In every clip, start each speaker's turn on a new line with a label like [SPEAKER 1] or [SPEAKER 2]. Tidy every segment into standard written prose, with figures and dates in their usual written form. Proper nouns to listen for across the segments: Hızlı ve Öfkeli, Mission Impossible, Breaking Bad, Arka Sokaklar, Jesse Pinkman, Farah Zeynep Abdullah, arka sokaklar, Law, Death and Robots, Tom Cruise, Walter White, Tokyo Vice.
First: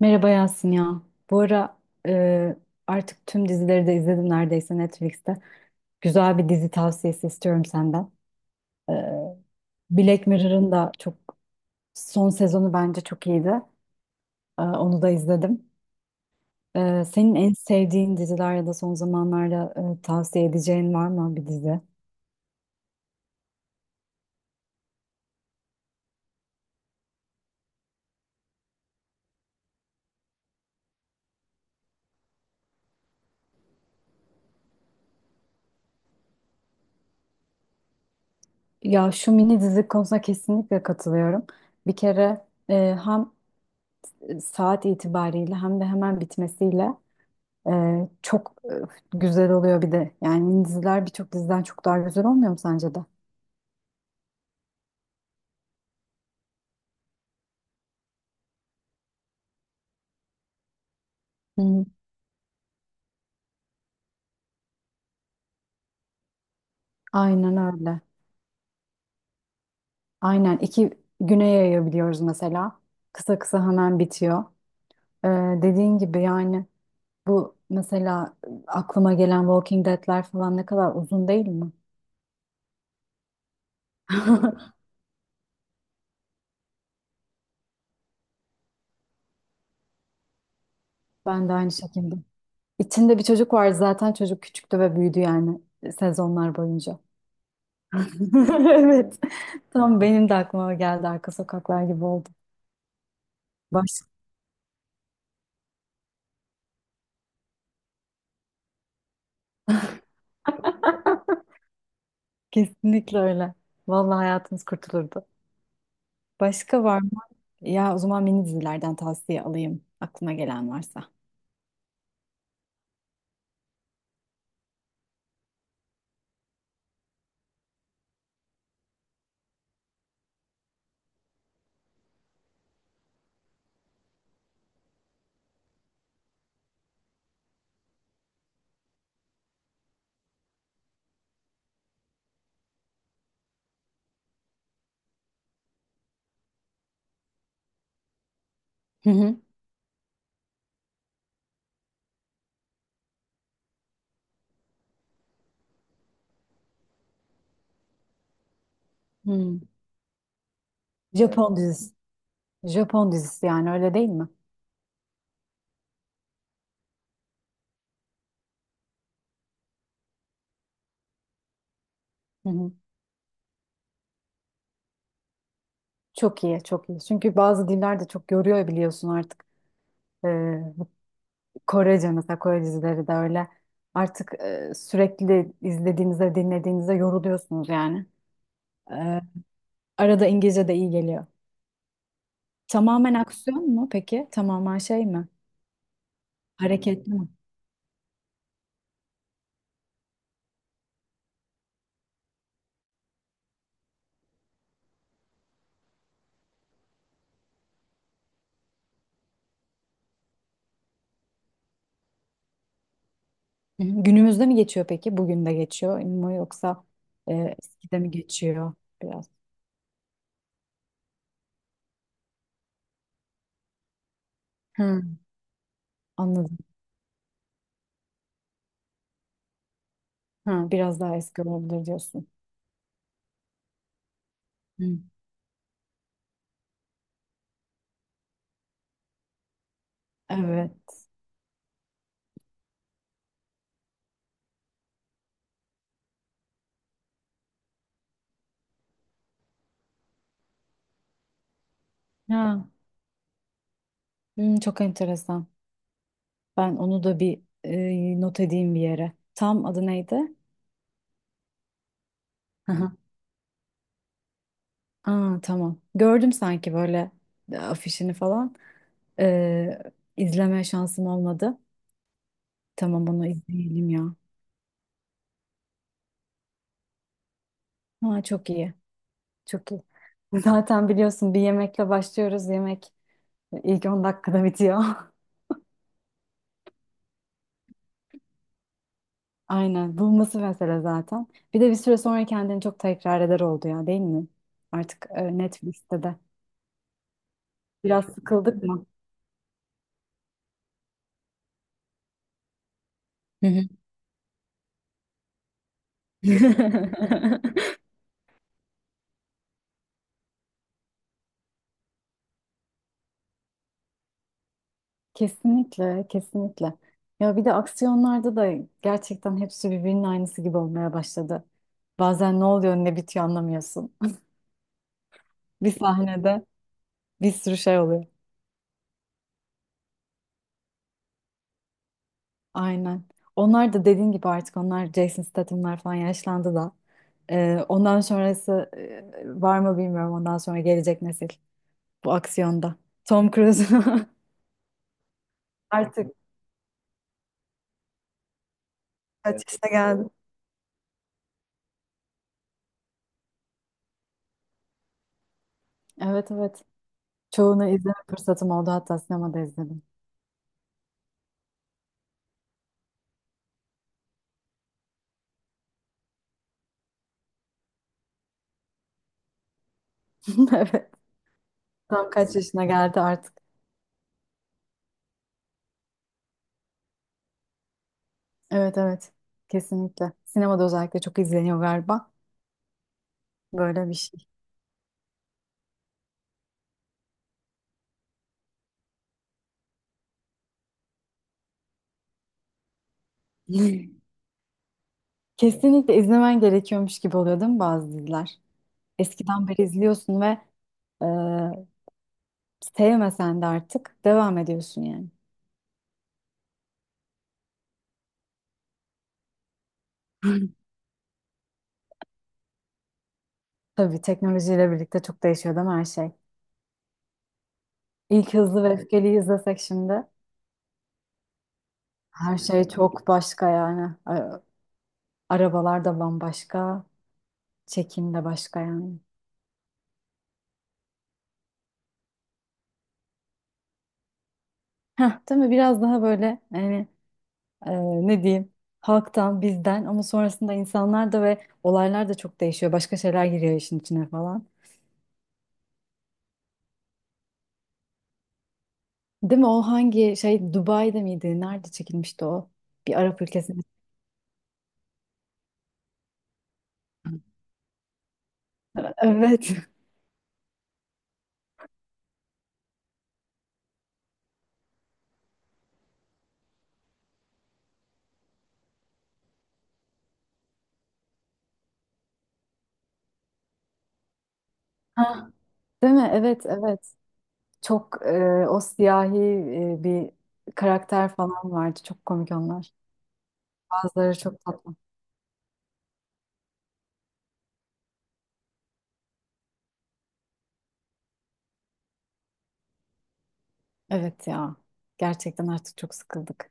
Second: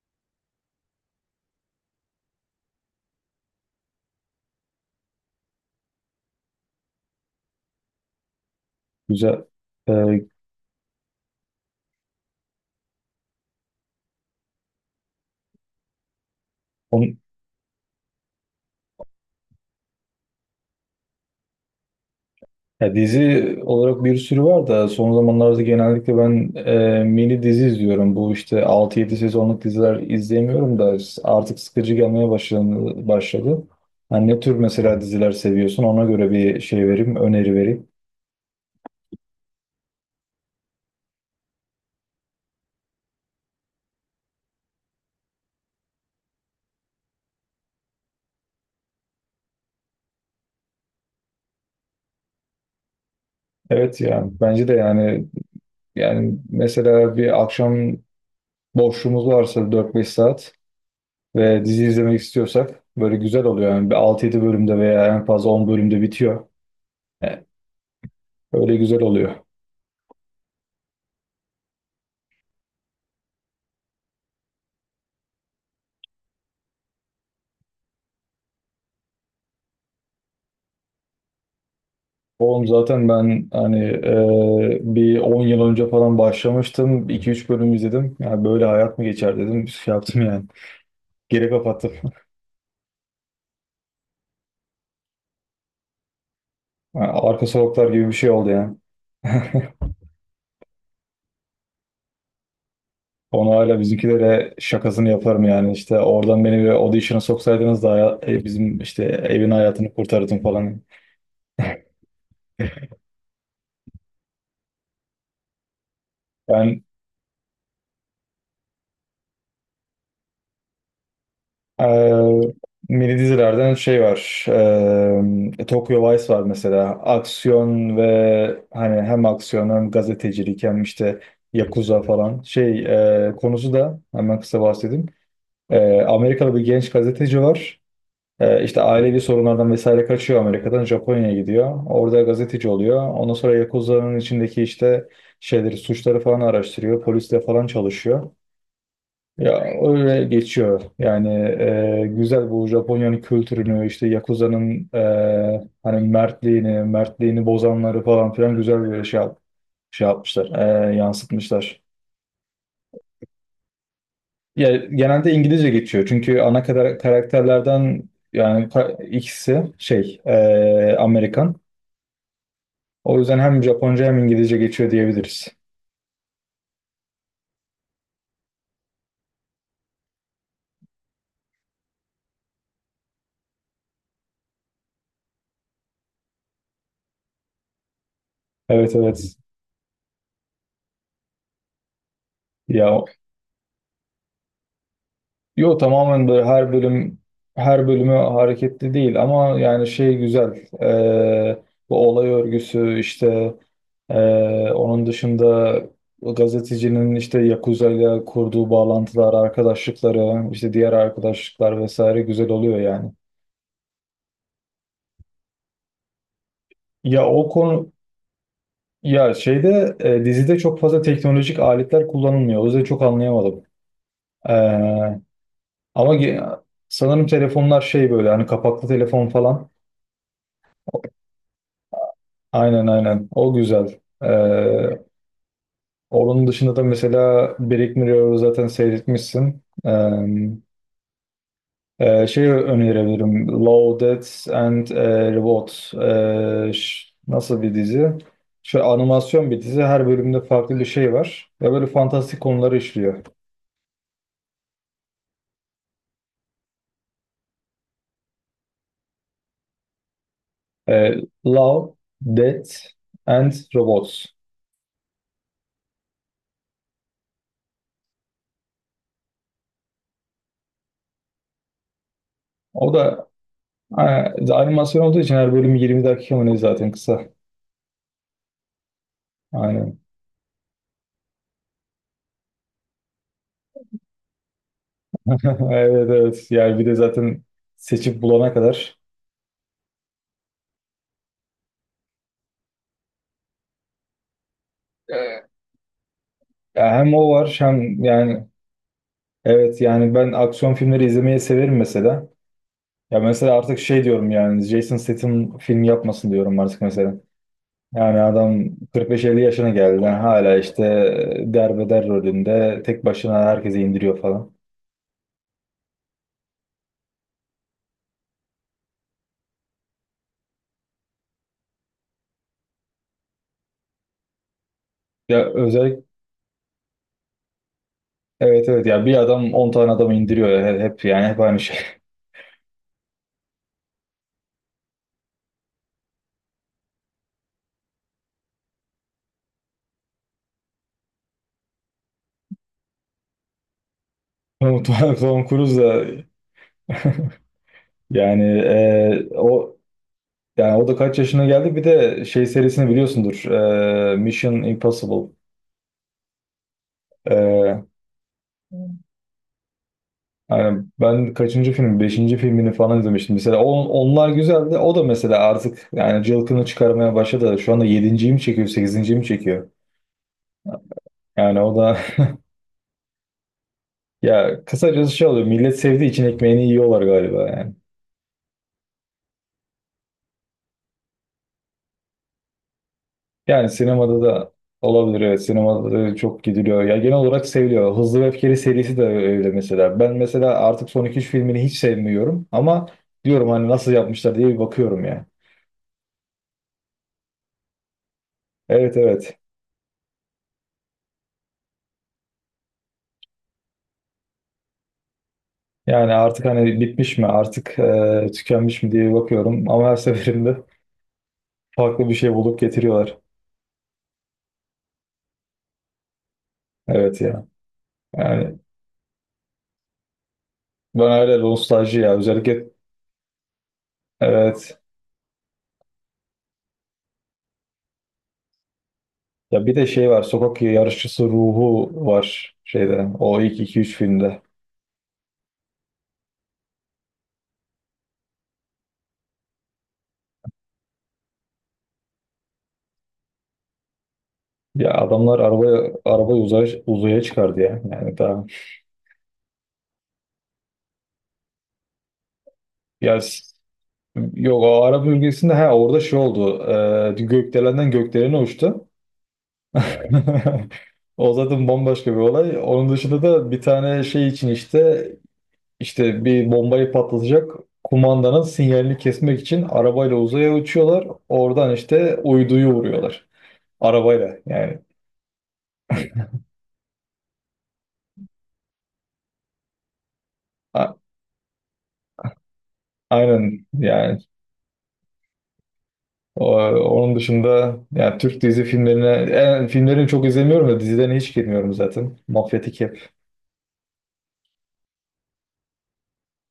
[SPEAKER 1] Merhaba Yasin ya. Bu ara e, artık tüm dizileri de izledim neredeyse Netflix'te. Güzel bir dizi tavsiyesi istiyorum senden. E,
[SPEAKER 2] Güzel. Ee,
[SPEAKER 1] Black Mirror'ın da çok son sezonu bence çok iyiydi. Onu da izledim.
[SPEAKER 2] on,
[SPEAKER 1] Senin en sevdiğin diziler ya da son zamanlarda tavsiye edeceğin var mı bir dizi?
[SPEAKER 2] Ya dizi olarak bir sürü var da son zamanlarda genellikle ben mini dizi izliyorum. Bu işte 6-7 sezonluk diziler izleyemiyorum da artık sıkıcı gelmeye başladı. Hani ne tür mesela diziler seviyorsun, ona göre bir şey vereyim, öneri vereyim.
[SPEAKER 1] Ya şu mini dizi konusuna kesinlikle katılıyorum. Bir kere hem saat itibariyle hem de hemen bitmesiyle çok güzel oluyor bir de. Yani diziler birçok diziden çok daha güzel olmuyor mu sence de?
[SPEAKER 2] Evet, yani bence de, yani mesela bir akşam boşluğumuz varsa 4-5 saat ve dizi
[SPEAKER 1] Hı.
[SPEAKER 2] izlemek istiyorsak böyle güzel oluyor, yani bir 6-7 bölümde veya en fazla 10 bölümde bitiyor. Yani
[SPEAKER 1] Aynen öyle.
[SPEAKER 2] öyle güzel oluyor.
[SPEAKER 1] Aynen 2 güne yayabiliyoruz mesela. Kısa kısa hemen bitiyor. Ee, Dediğin gibi yani bu mesela aklıma gelen Walking Dead'ler falan ne kadar uzun değil mi?
[SPEAKER 2] Oğlum, zaten ben hani bir 10 yıl önce falan başlamıştım. İki üç bölüm izledim. Yani böyle hayat mı geçer dedim. Şey yaptım yani.
[SPEAKER 1] Ben
[SPEAKER 2] Geri
[SPEAKER 1] de aynı
[SPEAKER 2] kapattım.
[SPEAKER 1] şekilde. İçinde bir çocuk vardı zaten, çocuk küçüktü ve büyüdü yani sezonlar boyunca.
[SPEAKER 2] Yani arka sokaklar gibi bir şey oldu yani.
[SPEAKER 1] Evet. Tam benim de aklıma geldi, arka sokaklar gibi oldu.
[SPEAKER 2] Onu hala bizimkilere şakasını yaparım yani. İşte oradan beni bir audition'a soksaydınız da bizim işte evin hayatını kurtarırdım falan.
[SPEAKER 1] Kesinlikle öyle. Vallahi hayatınız kurtulurdu.
[SPEAKER 2] Ben
[SPEAKER 1] Başka var mı? Ya o zaman mini dizilerden tavsiye alayım aklıma gelen varsa.
[SPEAKER 2] Ee, Mini dizilerden şey var. Tokyo Vice var mesela. Aksiyon, ve hani hem aksiyon, hem gazetecilik, hem işte Yakuza falan. Şey, konusu da hemen kısa bahsedeyim. Amerikalı bir genç gazeteci var. İşte ailevi sorunlardan vesaire kaçıyor, Amerika'dan Japonya'ya gidiyor. Orada gazeteci oluyor. Ondan sonra Yakuza'nın içindeki işte şeyleri, suçları falan araştırıyor. Polisle falan çalışıyor.
[SPEAKER 1] Hı hı.
[SPEAKER 2] Ya öyle geçiyor. Yani güzel, bu Japonya'nın kültürünü, işte Yakuza'nın hani mertliğini, bozanları falan filan güzel bir şey,
[SPEAKER 1] Hmm.
[SPEAKER 2] şey yapmışlar,
[SPEAKER 1] Japon
[SPEAKER 2] yansıtmışlar.
[SPEAKER 1] dizisi. Japon dizisi yani, öyle değil mi?
[SPEAKER 2] Ya genelde İngilizce geçiyor, çünkü ana kadar karakterlerden yani ikisi şey, Amerikan.
[SPEAKER 1] Hı hı.
[SPEAKER 2] O yüzden hem Japonca hem İngilizce geçiyor diyebiliriz.
[SPEAKER 1] Çok iyi, çok iyi. Çünkü bazı diller de çok yoruyor biliyorsun artık. Ee, Korece mesela, Kore dizileri de öyle. Artık sürekli izlediğinizde, dinlediğinizde yoruluyorsunuz yani.
[SPEAKER 2] Evet,
[SPEAKER 1] Ee,
[SPEAKER 2] evet.
[SPEAKER 1] Arada İngilizce de iyi geliyor.
[SPEAKER 2] Ya,
[SPEAKER 1] Tamamen aksiyon mu peki? Tamamen şey mi?
[SPEAKER 2] yo, tamamen böyle
[SPEAKER 1] Hareketli mi?
[SPEAKER 2] her bölümü hareketli değil, ama yani şey güzel. Bu olay örgüsü işte, onun dışında o gazetecinin işte Yakuza ile kurduğu bağlantılar, arkadaşlıkları, işte diğer arkadaşlıklar vesaire güzel oluyor yani.
[SPEAKER 1] Hı hı. Günümüzde mi geçiyor peki? Bugün de geçiyor mu, yoksa
[SPEAKER 2] Ya o konu
[SPEAKER 1] eskide mi geçiyor biraz?
[SPEAKER 2] Ya, şeyde, dizide çok fazla teknolojik aletler kullanılmıyor. O yüzden çok anlayamadım.
[SPEAKER 1] Hı,
[SPEAKER 2] Ee, Ama
[SPEAKER 1] anladım.
[SPEAKER 2] sanırım telefonlar şey, böyle hani kapaklı telefon falan.
[SPEAKER 1] Ha, biraz daha eski olabilir diyorsun.
[SPEAKER 2] Aynen aynen. O güzel.
[SPEAKER 1] Hı.
[SPEAKER 2] Onun dışında da mesela Brick Mirror'ı zaten seyretmişsin.
[SPEAKER 1] Evet.
[SPEAKER 2] Şey önerebilirim. Law, Death and Reward. Nasıl bir dizi? Şöyle animasyon bir dizi. Her bölümde farklı bir şey var. Ve böyle fantastik
[SPEAKER 1] Ha.
[SPEAKER 2] konuları işliyor.
[SPEAKER 1] Hı, çok enteresan. Ben onu da bir not edeyim bir yere. Tam adı neydi?
[SPEAKER 2] Ee, Law,
[SPEAKER 1] Hı
[SPEAKER 2] Death
[SPEAKER 1] hı.
[SPEAKER 2] and Robots.
[SPEAKER 1] Aa, tamam. Gördüm sanki böyle afişini falan. E, izleme şansım olmadı.
[SPEAKER 2] O
[SPEAKER 1] Tamam, onu
[SPEAKER 2] da
[SPEAKER 1] izleyelim ya.
[SPEAKER 2] animasyon olduğu için her bölüm 20 dakika mı ne, zaten kısa.
[SPEAKER 1] Ha, çok iyi. Çok iyi.
[SPEAKER 2] Aynen.
[SPEAKER 1] Zaten biliyorsun, bir yemekle başlıyoruz. Yemek ilk 10 dakikada bitiyor.
[SPEAKER 2] Evet, evet. Yani bir de zaten seçip bulana kadar.
[SPEAKER 1] Aynen. Bulması mesele zaten. Bir de bir süre sonra kendini çok tekrar eder oldu ya, değil mi? Artık
[SPEAKER 2] Ee,
[SPEAKER 1] Netflix'te de.
[SPEAKER 2] Ya hem o var, hem
[SPEAKER 1] Biraz
[SPEAKER 2] yani
[SPEAKER 1] sıkıldık mı?
[SPEAKER 2] evet, yani ben aksiyon filmleri izlemeyi severim mesela. Ya
[SPEAKER 1] Hı
[SPEAKER 2] mesela
[SPEAKER 1] hı.
[SPEAKER 2] artık şey diyorum, yani Jason Statham film yapmasın diyorum artık mesela. Yani adam 45 50 yaşına geldi. Yani hala işte derbeder rolünde tek başına herkese indiriyor falan.
[SPEAKER 1] Kesinlikle, kesinlikle. Ya bir de aksiyonlarda da gerçekten hepsi birbirinin aynısı gibi olmaya başladı. Bazen ne oluyor ne bitiyor anlamıyorsun.
[SPEAKER 2] Ya
[SPEAKER 1] Bir
[SPEAKER 2] özellikle
[SPEAKER 1] sahnede bir sürü şey oluyor.
[SPEAKER 2] evet, evet, ya bir adam 10 tane adamı indiriyor ya. Hep yani hep aynı şey.
[SPEAKER 1] Aynen. Onlar da dediğin gibi artık, onlar Jason Statham'lar falan yaşlandı da. Ondan sonrası var mı bilmiyorum. Ondan sonra gelecek nesil bu aksiyonda. Tom Cruise
[SPEAKER 2] Tom Cruise
[SPEAKER 1] artık
[SPEAKER 2] da yani e,
[SPEAKER 1] kaç yaşına
[SPEAKER 2] o
[SPEAKER 1] geldi.
[SPEAKER 2] yani o da kaç yaşına geldi. Bir de şey serisini biliyorsundur. Mission Impossible.
[SPEAKER 1] Evet evet. Çoğunu
[SPEAKER 2] Ee,
[SPEAKER 1] izleme fırsatım oldu. Hatta sinemada izledim.
[SPEAKER 2] Yani ben kaçıncı film? Beşinci filmini falan izlemiştim. Mesela onlar güzeldi. O da mesela artık yani cılkını çıkarmaya başladı. Şu anda yedinciyi mi çekiyor, sekizinciyi mi çekiyor?
[SPEAKER 1] Evet.
[SPEAKER 2] Yani o da
[SPEAKER 1] Tam kaç yaşına geldi artık.
[SPEAKER 2] ya kısacası şey oluyor. Millet sevdiği için ekmeğini yiyorlar galiba yani.
[SPEAKER 1] Evet evet. Kesinlikle. Sinemada özellikle çok izleniyor galiba.
[SPEAKER 2] Yani
[SPEAKER 1] Böyle bir
[SPEAKER 2] sinemada
[SPEAKER 1] şey.
[SPEAKER 2] da olabilir, evet. Sinemada da çok gidiliyor. Ya genel olarak seviliyor. Hızlı ve Öfkeli serisi de öyle mesela. Ben mesela artık son iki üç filmini hiç sevmiyorum, ama diyorum hani nasıl yapmışlar diye bir bakıyorum ya.
[SPEAKER 1] Kesinlikle izlemen gerekiyormuş gibi oluyor değil mi bazı diziler?
[SPEAKER 2] Evet, evet.
[SPEAKER 1] Eskiden beri izliyorsun ve e, sevmesen de artık devam ediyorsun yani.
[SPEAKER 2] Yani artık hani bitmiş mi, artık tükenmiş mi diye bakıyorum, ama her seferinde farklı bir şey bulup getiriyorlar.
[SPEAKER 1] Tabii teknolojiyle birlikte çok değişiyor değil mi her şey?
[SPEAKER 2] Evet ya.
[SPEAKER 1] İlk
[SPEAKER 2] Yani
[SPEAKER 1] Hızlı ve Öfkeli'yi izlesek şimdi
[SPEAKER 2] ben öyle nostalji, ya
[SPEAKER 1] her şey
[SPEAKER 2] özellikle
[SPEAKER 1] çok başka yani.
[SPEAKER 2] evet.
[SPEAKER 1] Arabalar da bambaşka, çekim de başka yani.
[SPEAKER 2] Ya, bir de şey var, sokak yarışçısı ruhu var şeyde, o ilk iki üç filmde.
[SPEAKER 1] Heh, değil mi? Biraz daha böyle yani e, ne diyeyim, halktan, bizden, ama sonrasında insanlar da ve olaylar da çok değişiyor. Başka şeyler giriyor işin içine falan.
[SPEAKER 2] Ya adamlar arabayı uzaya çıkardı ya. Yani daha
[SPEAKER 1] Değil mi? O hangi şey, Dubai'de miydi? Nerede çekilmişti o? Bir
[SPEAKER 2] ya
[SPEAKER 1] Arap
[SPEAKER 2] s-
[SPEAKER 1] ülkesinde.
[SPEAKER 2] yok, o Arap ülkesinde, ha orada şey oldu. Gökdelenden gökdelene uçtu.
[SPEAKER 1] Evet.
[SPEAKER 2] O zaten bambaşka bir olay. Onun dışında da bir tane şey için işte, işte bir bombayı patlatacak kumandanın sinyalini kesmek için arabayla uzaya uçuyorlar. Oradan işte uyduyu vuruyorlar. Arabayla yani.
[SPEAKER 1] Ha. Değil mi? Evet, evet. Çok o siyahi bir
[SPEAKER 2] A-
[SPEAKER 1] karakter falan vardı. Çok komik onlar.
[SPEAKER 2] aynen
[SPEAKER 1] Bazıları
[SPEAKER 2] yani.
[SPEAKER 1] çok tatlı.
[SPEAKER 2] Onun dışında yani Türk dizi filmlerine, yani filmlerini çok izlemiyorum da, dizilerine hiç girmiyorum zaten. Mafyatik hep.
[SPEAKER 1] Evet ya. Gerçekten artık çok sıkıldık.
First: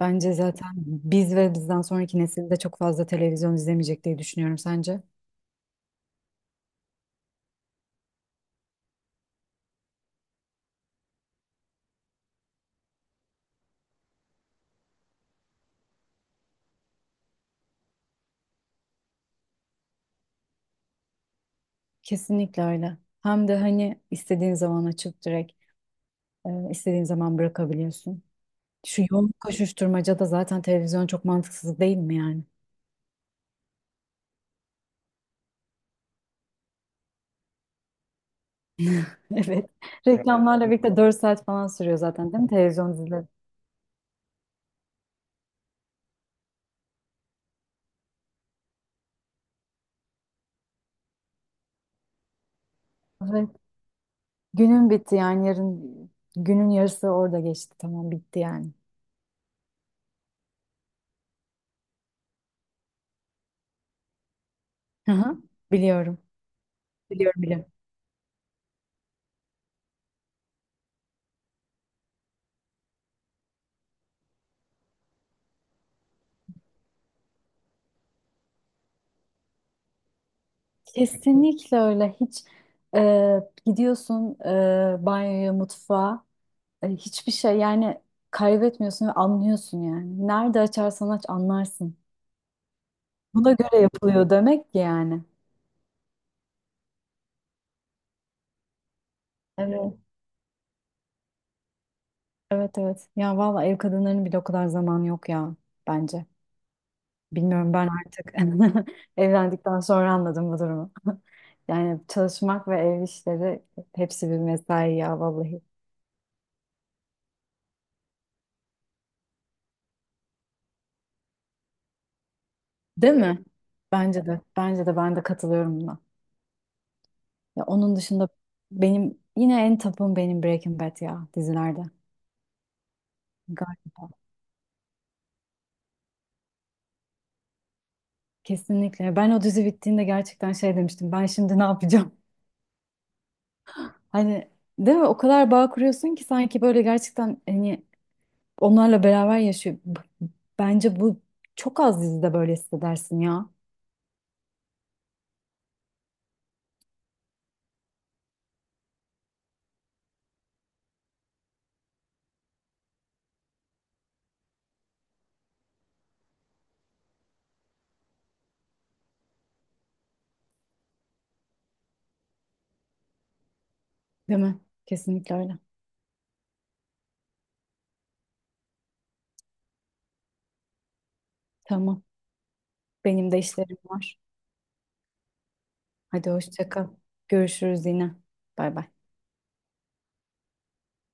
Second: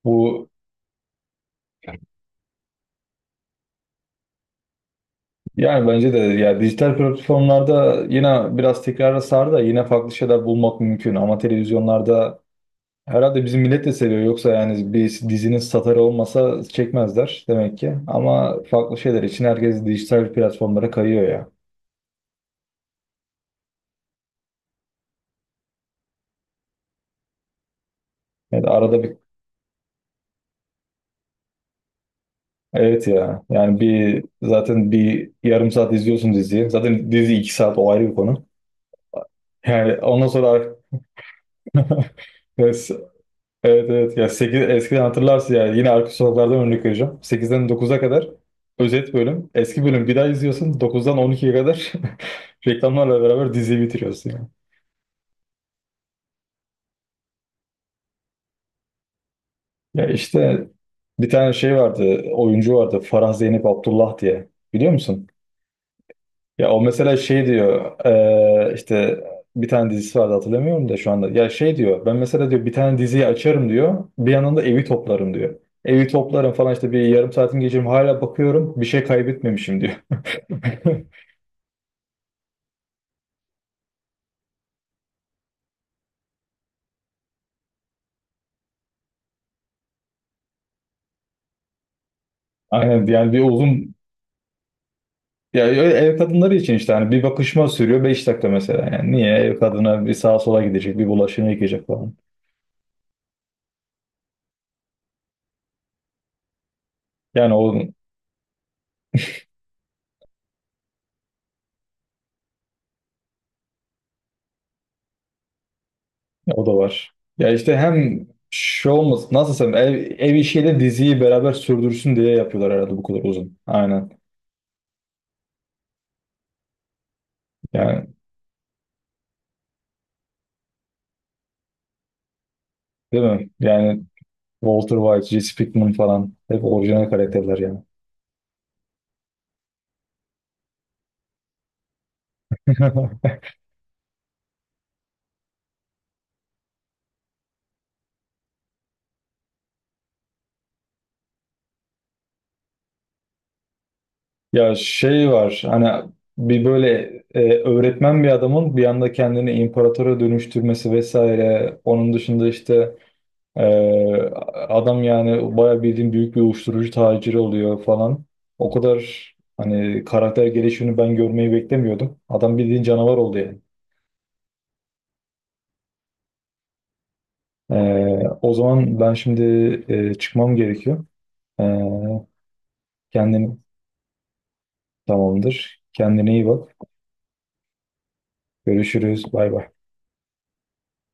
[SPEAKER 1] Bence
[SPEAKER 2] Bu,
[SPEAKER 1] zaten biz ve bizden sonraki nesilde çok fazla televizyon izlemeyecek diye düşünüyorum, sence.
[SPEAKER 2] yani bence de yani dijital platformlarda yine biraz tekrara sardı da yine farklı şeyler bulmak mümkün, ama televizyonlarda herhalde bizim millet de seviyor, yoksa yani bir dizinin satarı olmasa çekmezler demek ki. Ama farklı şeyler için herkes dijital platformlara kayıyor ya.
[SPEAKER 1] Kesinlikle öyle. Hem de hani istediğin zaman açıp direkt istediğin zaman bırakabiliyorsun.
[SPEAKER 2] Yani arada
[SPEAKER 1] Şu
[SPEAKER 2] bir,
[SPEAKER 1] yoğun koşuşturmacada zaten televizyon çok mantıksız değil mi yani?
[SPEAKER 2] evet ya. Yani bir, zaten bir yarım saat izliyorsun diziyi. Zaten dizi 2 saat, o ayrı bir konu.
[SPEAKER 1] Evet.
[SPEAKER 2] Yani ondan sonra
[SPEAKER 1] Reklamlarla birlikte 4 saat falan sürüyor zaten değil mi
[SPEAKER 2] evet,
[SPEAKER 1] televizyon dizileri?
[SPEAKER 2] evet, ya eskiden hatırlarsın yani, yine arka sokaklardan örnek vereceğim. 8'den 9'a kadar özet bölüm. Eski bölüm bir daha izliyorsun. 9'dan 12'ye kadar reklamlarla
[SPEAKER 1] Evet.
[SPEAKER 2] beraber diziyi bitiriyorsun yani.
[SPEAKER 1] Günün bitti yani, yarın günün yarısı orada geçti. Tamam, bitti yani.
[SPEAKER 2] Ya işte bir tane şey vardı, oyuncu vardı, Farah Zeynep Abdullah diye. Biliyor
[SPEAKER 1] Hı
[SPEAKER 2] musun?
[SPEAKER 1] hı. Biliyorum.
[SPEAKER 2] Ya o mesela
[SPEAKER 1] Biliyorum
[SPEAKER 2] şey
[SPEAKER 1] biliyorum.
[SPEAKER 2] diyor, işte bir tane dizisi vardı hatırlamıyorum da şu anda. Ya şey diyor, ben mesela diyor bir tane diziyi açarım diyor. Bir yandan da evi toplarım diyor. Evi toplarım falan, işte bir yarım saatim geçirim, hala bakıyorum bir şey kaybetmemişim diyor.
[SPEAKER 1] Kesinlikle öyle. Hiç e, gidiyorsun banyoya, mutfağa. Hiçbir şey yani kaybetmiyorsun ve anlıyorsun yani. Nerede açarsan aç anlarsın.
[SPEAKER 2] Aynen, yani bir
[SPEAKER 1] Buna göre
[SPEAKER 2] uzun,
[SPEAKER 1] yapılıyor demek ki yani.
[SPEAKER 2] ya öyle ev kadınları için işte, hani bir bakışma sürüyor 5 dakika mesela, yani niye, ev
[SPEAKER 1] Evet.
[SPEAKER 2] kadına bir sağa sola gidecek, bir bulaşığını yıkayacak falan.
[SPEAKER 1] Evet evet. Ya valla ev kadınlarının bile o kadar zamanı yok ya bence.
[SPEAKER 2] Yani
[SPEAKER 1] Bilmiyorum
[SPEAKER 2] o
[SPEAKER 1] ben artık, evlendikten sonra anladım bu durumu. Yani çalışmak ve ev işleri, hepsi bir mesai ya vallahi.
[SPEAKER 2] O da var. Ya işte hem şey olmasın, nasıl desem, ev işiyle diziyi beraber sürdürsün diye yapıyorlar herhalde bu
[SPEAKER 1] Değil
[SPEAKER 2] kadar
[SPEAKER 1] mi?
[SPEAKER 2] uzun. Aynen.
[SPEAKER 1] Bence de. Bence de, ben de katılıyorum buna. Ya onun
[SPEAKER 2] Yani
[SPEAKER 1] dışında benim yine en tapım benim Breaking Bad ya, dizilerde.
[SPEAKER 2] değil mi? Yani
[SPEAKER 1] Galiba.
[SPEAKER 2] Walter White, Jesse Pinkman falan, hep orijinal karakterler yani.
[SPEAKER 1] Kesinlikle. Ben o dizi bittiğinde gerçekten şey demiştim. Ben şimdi ne yapacağım? Hani değil mi? O kadar bağ kuruyorsun ki sanki böyle gerçekten hani onlarla beraber yaşıyor. Bence bu çok az dizide böyle hissedersin ya.
[SPEAKER 2] Ya şey var hani, bir böyle öğretmen bir adamın bir anda kendini imparatora dönüştürmesi vesaire. Onun dışında işte Ee, adam yani bayağı bildiğim büyük bir uyuşturucu taciri oluyor falan. O kadar hani karakter gelişimini ben görmeyi beklemiyordum. Adam bildiğin canavar oldu yani.
[SPEAKER 1] Değil mi? Kesinlikle öyle.
[SPEAKER 2] O zaman ben şimdi çıkmam gerekiyor. Ee,
[SPEAKER 1] Tamam. Benim de
[SPEAKER 2] kendin
[SPEAKER 1] işlerim var.
[SPEAKER 2] tamamdır.
[SPEAKER 1] Hadi
[SPEAKER 2] Kendine iyi
[SPEAKER 1] hoşça
[SPEAKER 2] bak.
[SPEAKER 1] kal. Görüşürüz yine. Bay bay.
[SPEAKER 2] Görüşürüz. Bay bay.